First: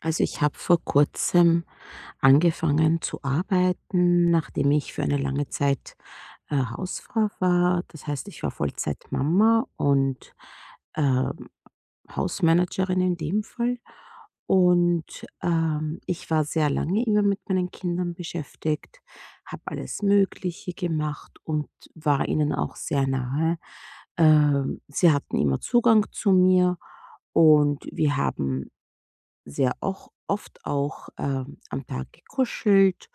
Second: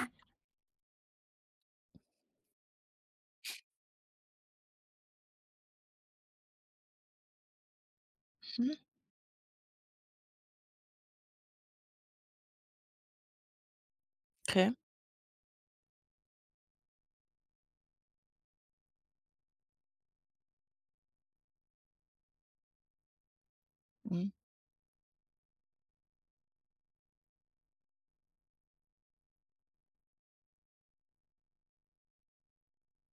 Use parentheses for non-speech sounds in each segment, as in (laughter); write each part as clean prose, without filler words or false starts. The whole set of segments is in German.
Also ich habe vor kurzem angefangen zu arbeiten, nachdem ich für eine lange Zeit Hausfrau war. Das heißt, ich war Mhm, Vollzeitmama und ähm, Hausmanagerin in dem Fall. okay. Und ich war sehr lange immer mit meinen Kindern beschäftigt, habe alles Mögliche gemacht und war ihnen auch sehr nahe. Mhm, Sie hatten immer Zugang zu mir und wir haben sehr auch oft am Tag gekuschelt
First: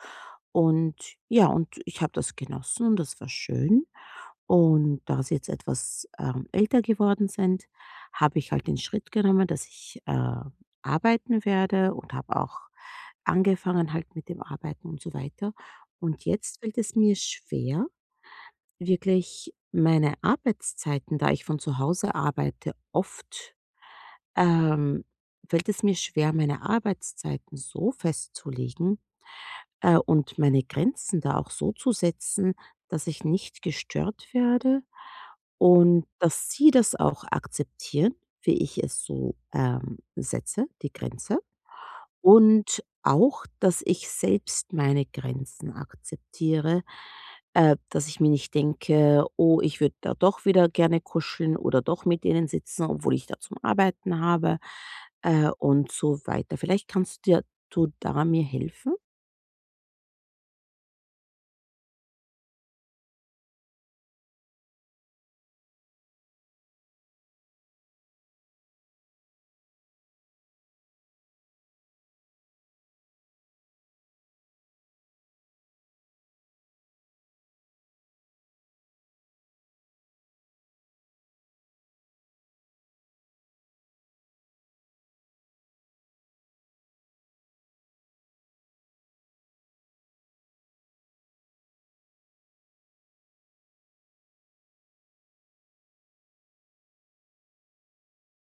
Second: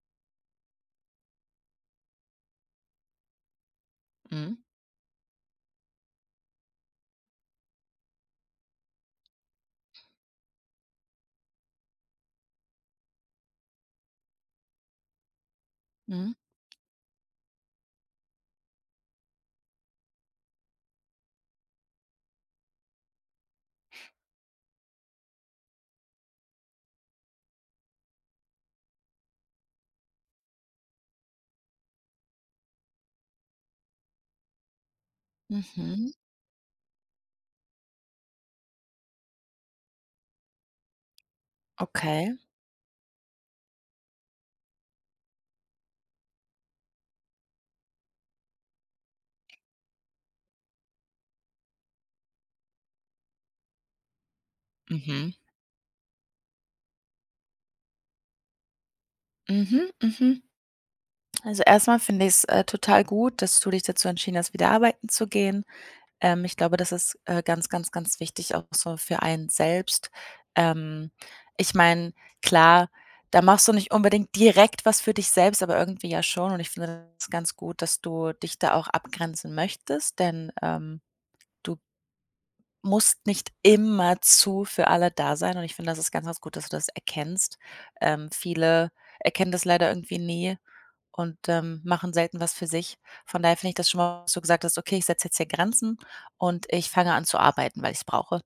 und ja, und ich habe das genossen und das war schön. mhm, Und da sie jetzt älter geworden sind, habe ich halt den Schritt genommen, dass ich arbeiten werde und habe auch angefangen halt mit dem Arbeiten und so weiter. Und mhm, jetzt fällt es mir schwer, wirklich meine Arbeitszeiten, da ich von zu Hause arbeite, oft ähm, fällt es mir schwer, meine Arbeitszeiten so festzulegen und meine Grenzen da auch so zu setzen, dass ich nicht gestört werde und mhm, dass sie das auch akzeptieren, wie ich es so setze, die Grenze. okay. Und auch, dass ich selbst meine Grenzen akzeptiere, dass ich mir nicht denke: „Oh, ich würde da doch wieder gerne kuscheln oder doch mit denen sitzen, obwohl ich da zum Arbeiten habe“, Mhm, und so weiter. Vielleicht kannst du da mir helfen? mhm, mhm. Also, erstmal mal finde ich's, total gut, dass du dich dazu entschieden hast, wieder arbeiten zu gehen. Ich glaube, das ist, ganz wichtig auch so für einen selbst. Ähm, Ich meine, klar, da machst du nicht unbedingt direkt was für dich selbst, aber irgendwie ja schon und ich finde das ganz gut, dass du dich da auch abgrenzen möchtest, denn, du musst nicht immerzu für alle da sein und ich finde, das ist ganz gut, dass du das erkennst. Viele erkennen das leider irgendwie nie und, machen selten was für sich. Von daher finde ich das schon mal, was du gesagt hast: „Okay, ich setze jetzt hier Grenzen und ich fange an zu arbeiten, weil ich es brauche.“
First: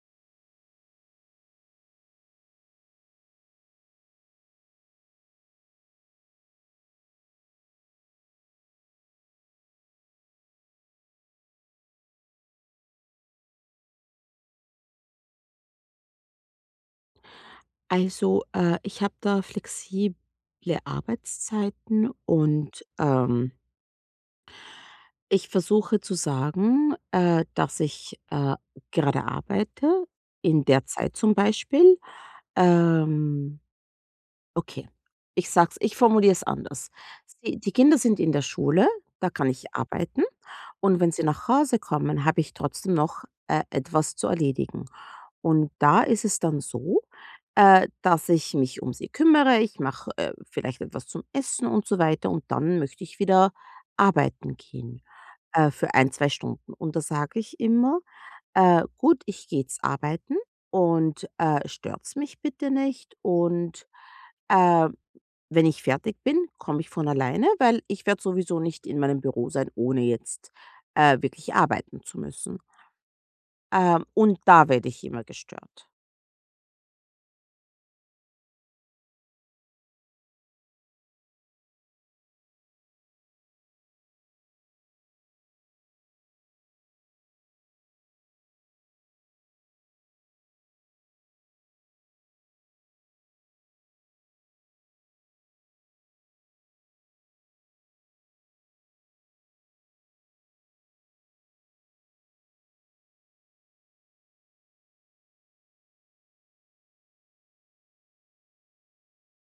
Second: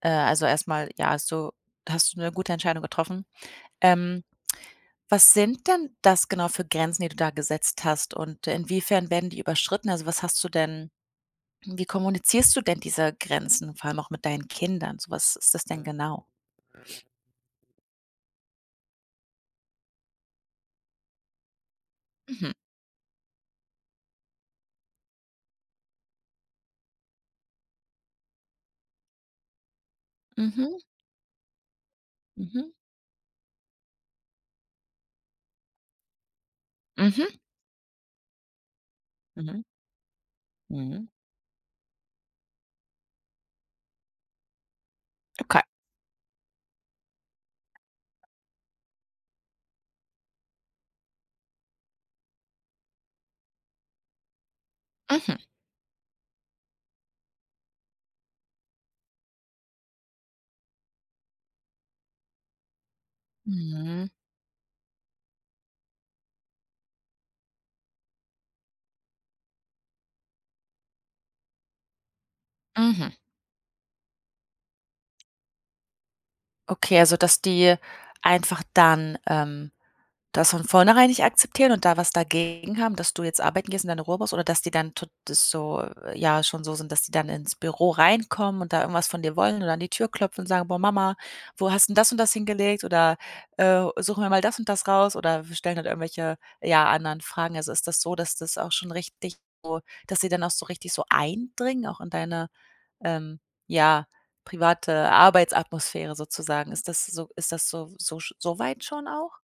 Also erstmal ja, hast du eine gute Entscheidung getroffen. Ähm, Was sind denn das genau für Grenzen, die du da gesetzt hast und inwiefern werden die überschritten? Also, was hast du denn wie kommunizierst du denn diese Grenzen, vor allem auch mit deinen Kindern? So was ist das denn Mhm. genau? Also, ich habe da flexible Arbeitszeiten Mhm. und, ich versuche zu sagen, dass ich gerade arbeite, in Mhm. der Zeit zum Beispiel. Mhm. Ähm Okay, ich formuliere es anders. Mhm. Sie die Kinder sind in der Schule, da kann Mhm. ich arbeiten und Mhm. wenn sie nach Hause kommen, habe ich trotzdem noch etwas zu erledigen. Okay. Und da ist es dann so, dass ich mich um sie kümmere, ich mache, vielleicht etwas zum Essen und so weiter und dann möchte ich wieder arbeiten gehen, Mhm. Für ein 2 Stunden. Und da sage ich immer: „Gut, ich gehe jetzt arbeiten und, stört's mich bitte nicht Mhm. äh“ wenn ich fertig bin, komme ich von alleine, weil ich werde sowieso nicht in meinem Büro sein, ohne jetzt wirklich arbeiten zu müssen. Mhm. Und da werde ich immer gestört. Okay, also dass die einfach dann, das von vornherein nicht akzeptieren und da was dagegen haben, dass du jetzt arbeiten gehst und deine Ruhe brauchst oder dass die dann tot das so ja, schon so sind, dass die dann ins Büro reinkommen und da irgendwas von dir wollen oder an die Tür klopfen und sagen: „Boah, Mama, wo hast 'n das und das hingelegt?“ oder, „Suchen wir mal das und das raus“ oder wir stellen halt irgendwelche, ja, anderen Fragen. Also, ist das so, dass das auch schon richtig dass sie dann auch so richtig so eindringen, auch in deine, ähm, ja, private Arbeitsatmosphäre sozusagen? Ist das so so weit schon auch?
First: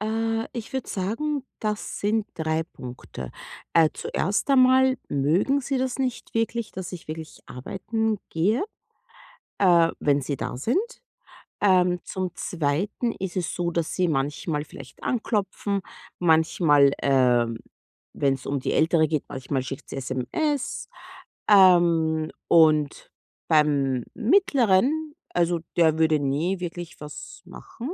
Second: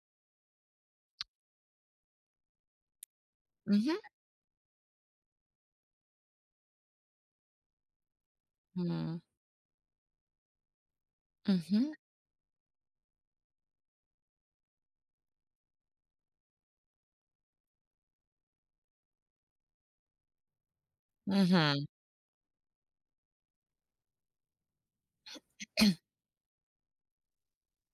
Ich würde sagen, das sind drei Punkte. Mhm. Zuerst einmal mögen sie das nicht wirklich, dass ich wirklich arbeiten gehe, Mhm. Wenn sie da sind. Mhm, Zum Zweiten ist es so, dass sie manchmal vielleicht anklopfen, manchmal, ähm, wenn es um die Ältere geht, manchmal schickt sie SMS. mhm. Und beim Mittleren, also der (clears throat) würde nie wirklich was machen.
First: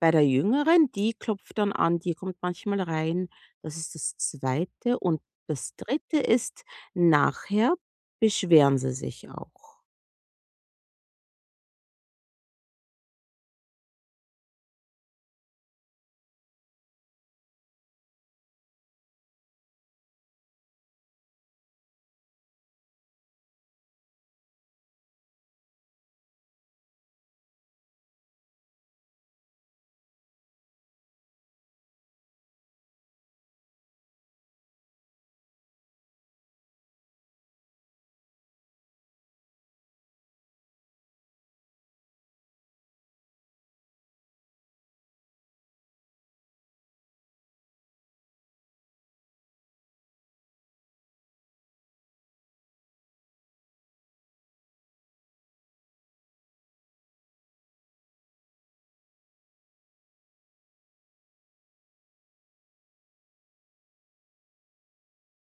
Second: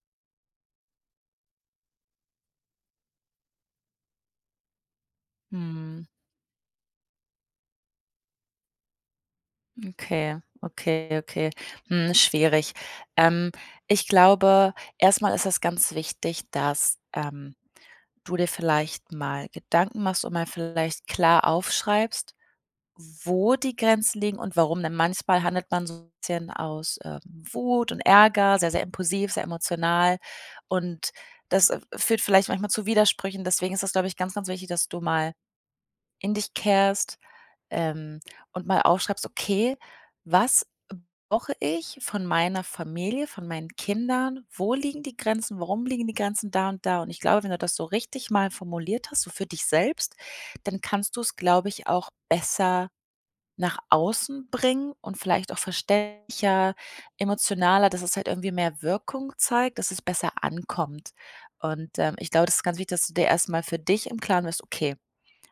Bei der Jüngeren, die klopft dann an, die kommt manchmal rein. Das ist das Zweite. Und das Hm, Dritte ist, nachher beschweren sie sich auch. okay, okay, okay. Hm, schwierig. Ähm, Ich glaube, erstmal ist es ganz wichtig, dass, du dir vielleicht mal Gedanken machst und mal vielleicht klar aufschreibst, wo die Grenzen liegen und warum, denn manchmal handelt man so ein bisschen aus, Wut und Ärger, sehr impulsiv, sehr emotional und das, führt vielleicht manchmal zu Widersprüchen. Deswegen ist das, glaube ich, ganz wichtig, dass du mal in dich kehrst ähm, und mal aufschreibst: „Okay, was brauche ich von meiner Familie, von meinen Kindern? Wo liegen die Grenzen? Warum liegen die Grenzen da und da?“ Und ich glaube, wenn du das so richtig mal formuliert hast, so für dich selbst, dann kannst du es, glaube ich, auch besser nach außen bringen und vielleicht auch verständlicher, emotionaler, dass es halt irgendwie mehr Wirkung zeigt, dass es besser ankommt. Und, ich glaube, das ist ganz wichtig, dass du dir erst mal für dich im Klaren bist: „Okay,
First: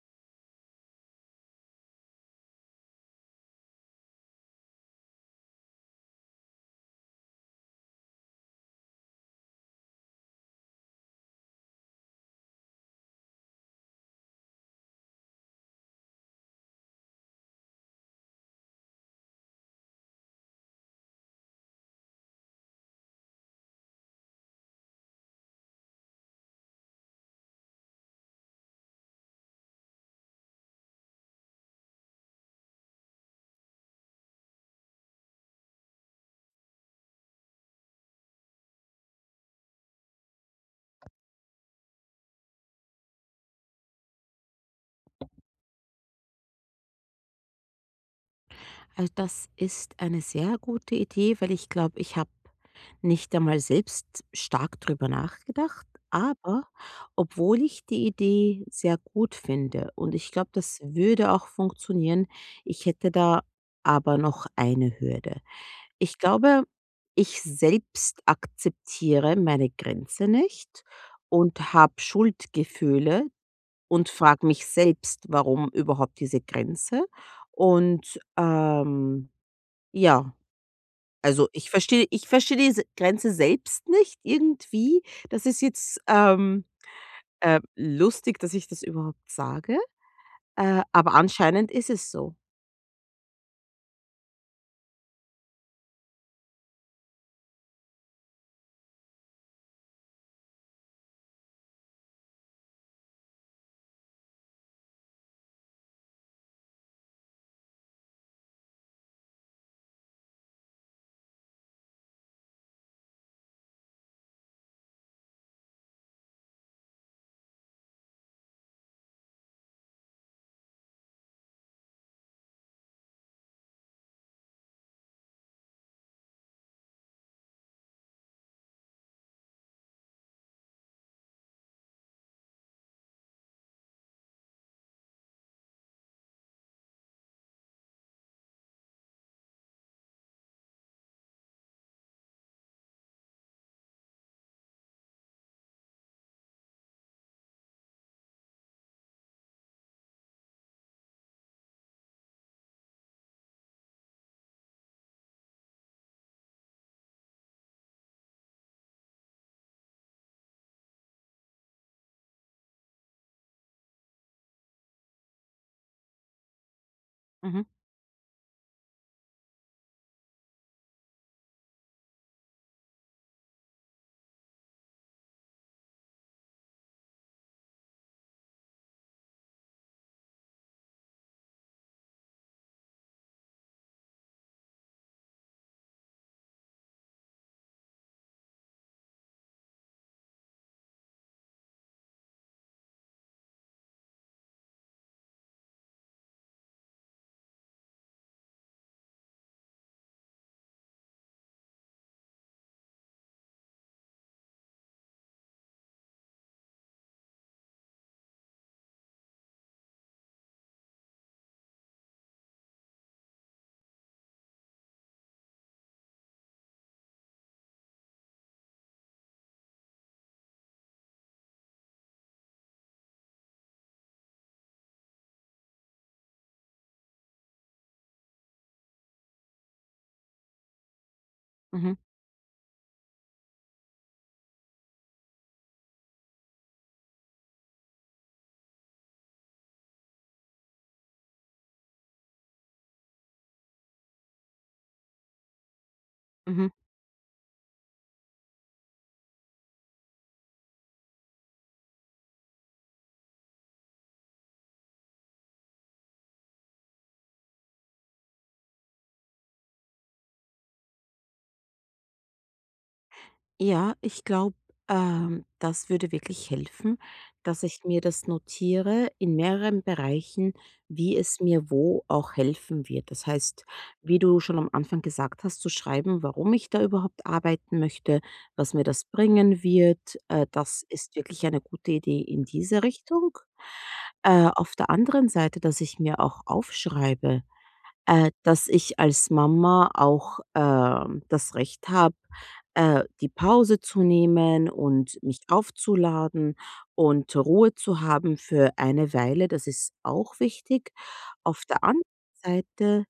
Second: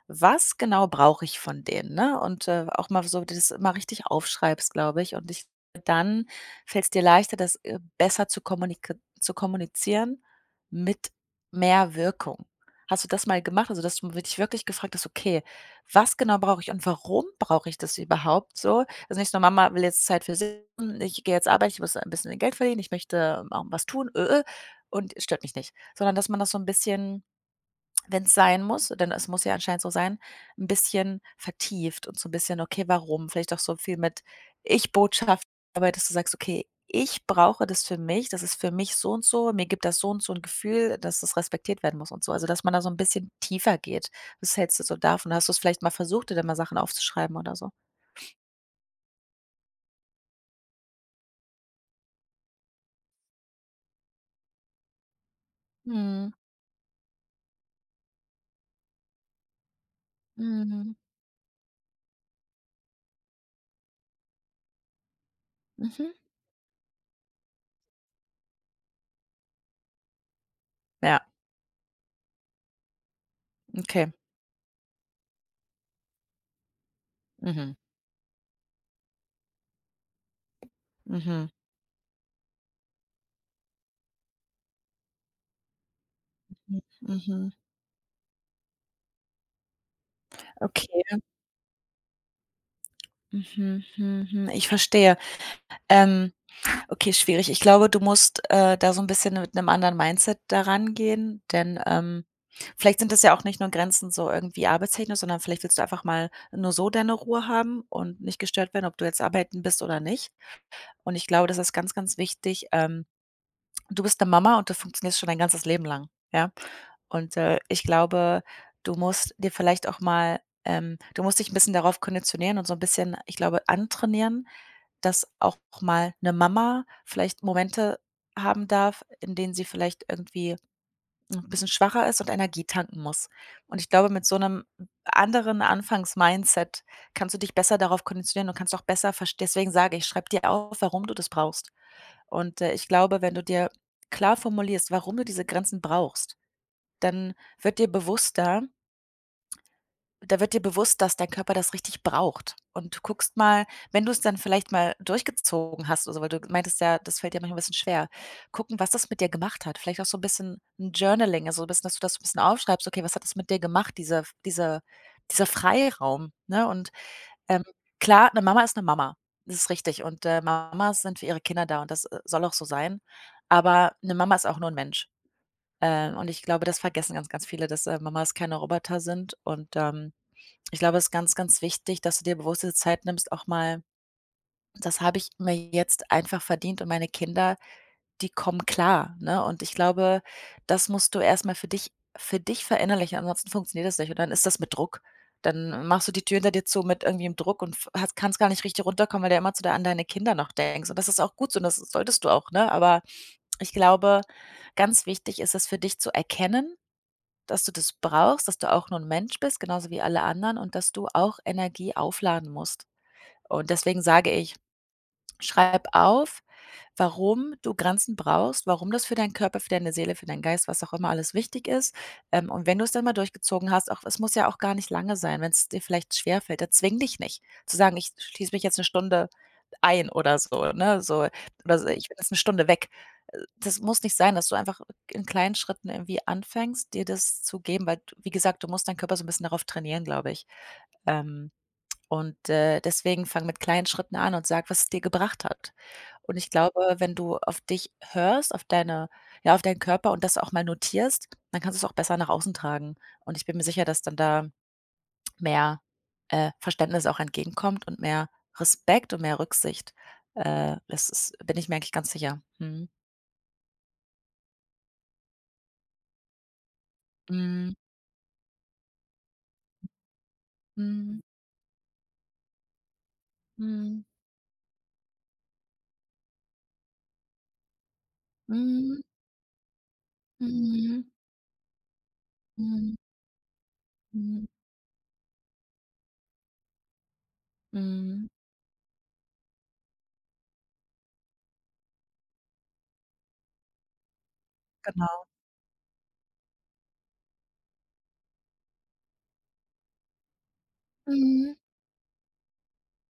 was genau brauche ich von denen, ne? Und, auch mal so dass du das immer richtig aufschreibst, glaube ich. Dann fällt es dir leichter, das, besser zu kommunizieren mit mehr Wirkung. Hast du das mal gemacht? Also, dass du dich wirklich gefragt hast: „Okay, was genau brauche ich und warum brauche ich das überhaupt so?“ Also, nicht nur: „Mama will jetzt Zeit für sich, ich gehe jetzt arbeiten, ich muss ein bisschen Geld verdienen, ich möchte auch was tun, und stört mich nicht.“ Sondern dass man das so ein bisschen wenn es sein muss, denn es muss ja anscheinend so sein, ein bisschen vertieft und so ein bisschen: „Okay, warum?“ Vielleicht auch so viel mit Ich-Botschaft, aber dass du sagst: „Okay, ich brauche das für mich. Das ist für mich so und so. Mir gibt das so und so ein Gefühl, dass das respektiert werden muss“ und so. Also, dass man da so ein bisschen tiefer geht. Was hältst du so davon? Hast du es vielleicht mal versucht, dir da mal Sachen aufzuschreiben oder so? Also das ist eine sehr gute Idee, weil ich glaube, ich habe nicht einmal selbst stark drüber nachgedacht. Mhm. Aber obwohl ich die Idee sehr gut finde und ich glaube, das Mhm. würde auch funktionieren, ich hätte da aber noch eine Hürde. Mhm. Ich glaube, ich selbst akzeptiere meine Grenze nicht Ja, und habe Schuldgefühle okay. und frage mich selbst, warum überhaupt diese Grenze. Mhm. Und ja, also Mhm. ich verstehe diese Grenze selbst nicht irgendwie. Das ist jetzt, ähm, Mhm. Mhm. äh, lustig, dass ich das überhaupt sage, aber Okay. anscheinend ist es so. Mhm, mhm. mhm. Ich verstehe. Ähm Okay, schwierig. Ich glaube, du musst, da so ein bisschen mit einem anderen Mindset daran gehen, denn, vielleicht sind das ja auch nicht nur Grenzen so irgendwie arbeitstechnisch, sondern vielleicht willst du einfach mal nur so deine Ruhe haben und nicht gestört werden, ob du jetzt arbeiten bist oder nicht. Und ich glaube, das ist ganz wichtig. Du bist eine Mama und du funktionierst schon dein ganzes Leben lang, ja? Und, ich glaube, du musst dir vielleicht auch mal du musst dich ein bisschen darauf konditionieren und so ein bisschen, ich glaube, antrainieren, dass auch mal eine Mama vielleicht Momente haben darf, in denen sie vielleicht irgendwie ein bisschen schwacher ist und Energie tanken muss. Und ich glaube, mit so einem anderen Anfangs-Mindset kannst du dich besser darauf konditionieren und kannst auch besser verst deswegen sage ich, schreib dir auf, warum du das brauchst. Und, ich glaube, wenn du dir klar formulierst, warum du diese Grenzen brauchst, dann wird dir bewusster da wird dir bewusst, dass dein Körper das richtig braucht. Und du guckst mal, wenn du es dann vielleicht mal durchgezogen hast oder so, weil du meintest ja, das fällt dir manchmal ein bisschen schwer, gucken, was das mit dir gemacht hat. Vielleicht auch so ein bisschen 'n Journaling, also, so ein bisschen, dass du das so ein bisschen aufschreibst: „Okay, was hat das mit dir gemacht, dieser f dieser dieser Freiraum?“, ne? Und, ähm, Mhm, klar, eine Mama ist eine Mama. Das ist richtig. Und, Mamas sind für ihre Kinder da und das, soll auch so sein. Aber eine Mama ist auch nur ein Mensch. Und ich glaube, das vergessen ganz viele, dass, Mamas keine Roboter sind und, ich glaube, es ist ganz wichtig, dass du dir bewusst diese Zeit nimmst, auch mal: „Das habe ich mir jetzt einfach verdient und meine Kinder, die kommen klar“, ne? Und ich glaube, das musst du erst mal für dich verinnerlichen, ansonsten funktioniert das nicht. Und dann ist das mit Druck. Dann machst du die Tür hinter dir zu mit irgendwie im Druck und f hast kannst gar nicht richtig runterkommen, weil du ja immer zu de an deine Kinder noch denkst. Und das ist auch gut so und das solltest du auch, ne? Aber ich glaube, ganz wichtig ist es für dich zu erkennen dass du das brauchst, dass du auch nur ein Mensch bist, genauso wie alle anderen und dass du auch Energie aufladen musst. Und deswegen sage ich, schreib auf, warum du Grenzen brauchst, warum das für deinen Körper, für deine Seele, für deinen Geist, was auch immer alles wichtig ist. Und wenn du es dann mal durchgezogen hast, auch es muss ja auch gar nicht lange sein, wenn es dir vielleicht schwerfällt, dann zwing dich nicht. Zu sagen, ich schließe mich jetzt eine Stunde ein oder so, ne? So oder so, mhm, ich bin jetzt eine Stunde weg. Das muss nicht sein, dass du einfach in kleinen Schritten irgendwie anfängst, dir das zu geben, weil d wie gesagt, du musst deinen Körper so ein bisschen darauf trainieren, glaube ich. Ähm und, deswegen fang mit kleinen Schritten an und sag, was es dir gebracht hat. Und ich mhm. glaube, wenn du auf dich hörst, auf deine ja, auf deinen Körper und das auch mal notierst, dann kannst du es auch besser nach außen tragen. Und ich bin mir sicher, dass dann da mehr, Verständnis auch entgegenkommt und mehr Respekt und mehr Rücksicht. Das ist bin ich mir eigentlich ganz sicher. Mhm. Ja, ich glaube, das würde wirklich helfen, dass Mhm. ich mir das notiere in mehreren Bereichen, wie es mir wo auch helfen wird. Das heißt, Mhm. wie du schon am Anfang gesagt hast, zu schreiben, warum ich da überhaupt arbeiten möchte, was mir Mhm. das bringen wird. Mhm. Das Mhm. ist wirklich eine gute Idee in diese Mhm. Richtung. Mhm. Auf der anderen Seite, dass ich mir auch aufschreibe, Mhm. Dass ich als Mama auch, das Recht habe, die Pause zu nehmen und Genau. mich aufzuladen und Ruhe zu haben für eine Weile. Das ist auch wichtig. Mhm. Auf der anderen Seite,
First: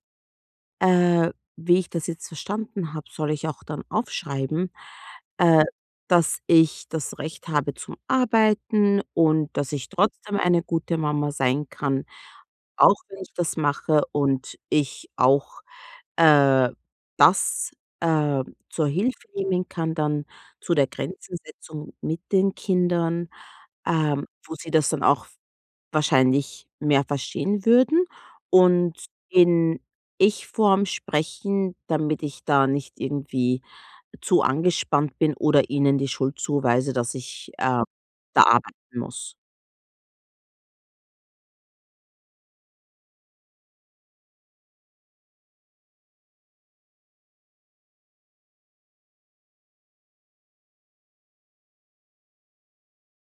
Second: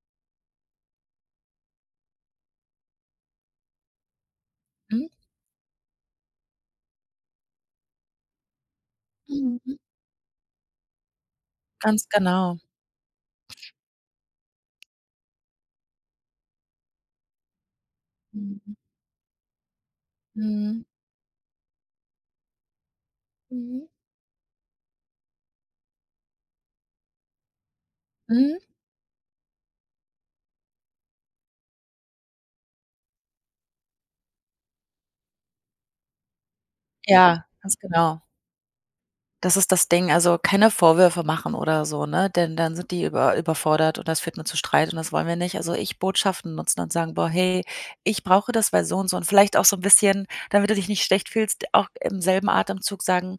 äh, wie ich das jetzt verstanden habe, soll ich auch dann aufschreiben, Mhm. äh, dass ich das Recht habe zum Arbeiten und Mhm. dass Mhm. ich trotzdem eine gute Mama sein kann, Ganz genau. auch wenn ich das mache und ich auch äh, das, äh, Mhm. zur Hilfe nehmen kann, dann zu Mhm. der Grenzensetzung mit den Kindern, Mhm. Wo sie das dann auch wahrscheinlich mehr verstehen würden Mhm. und in Ich-Form sprechen, damit ich da nicht irgendwie zu angespannt bin oder ihnen die Schuld zuweise, dass Ja, ich, ganz äh, genau. da arbeiten muss. Das ist das Ding. Also, keine Vorwürfe machen oder so, ne? Denn dann sind die überfordert und das führt nur zu Streit und das wollen wir nicht. Also, ich Botschaften nutzen und sagen: „Boah, hey, ich brauche das, weil so und so“ und vielleicht auch so ein bisschen, damit du dich nicht schlecht fühlst, auch im selben Atemzug sagen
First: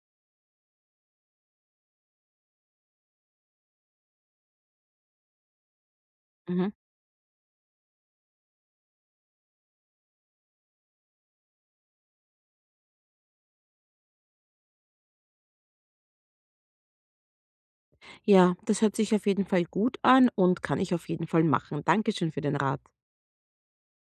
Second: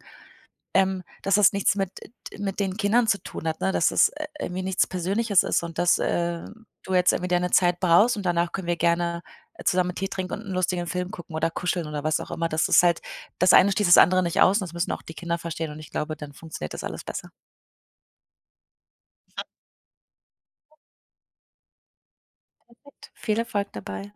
dass das nichts mit mit den Kindern zu tun hat, ne, dass das irgendwie nichts Persönliches ist und dass, Mhm. du jetzt irgendwie deine Zeit brauchst und danach können wir gerne, zusammen Tee trinken und einen lustigen Film gucken oder kuscheln oder was auch immer. Das ist halt das eine schließt das andere nicht aus und das müssen auch die Kinder verstehen und ich glaube, dann funktioniert das alles besser. Ja, das hört sich auf jeden Fall gut an und kann ich auf jeden Fall machen. Dankeschön für den Rat. Viel Erfolg dabei.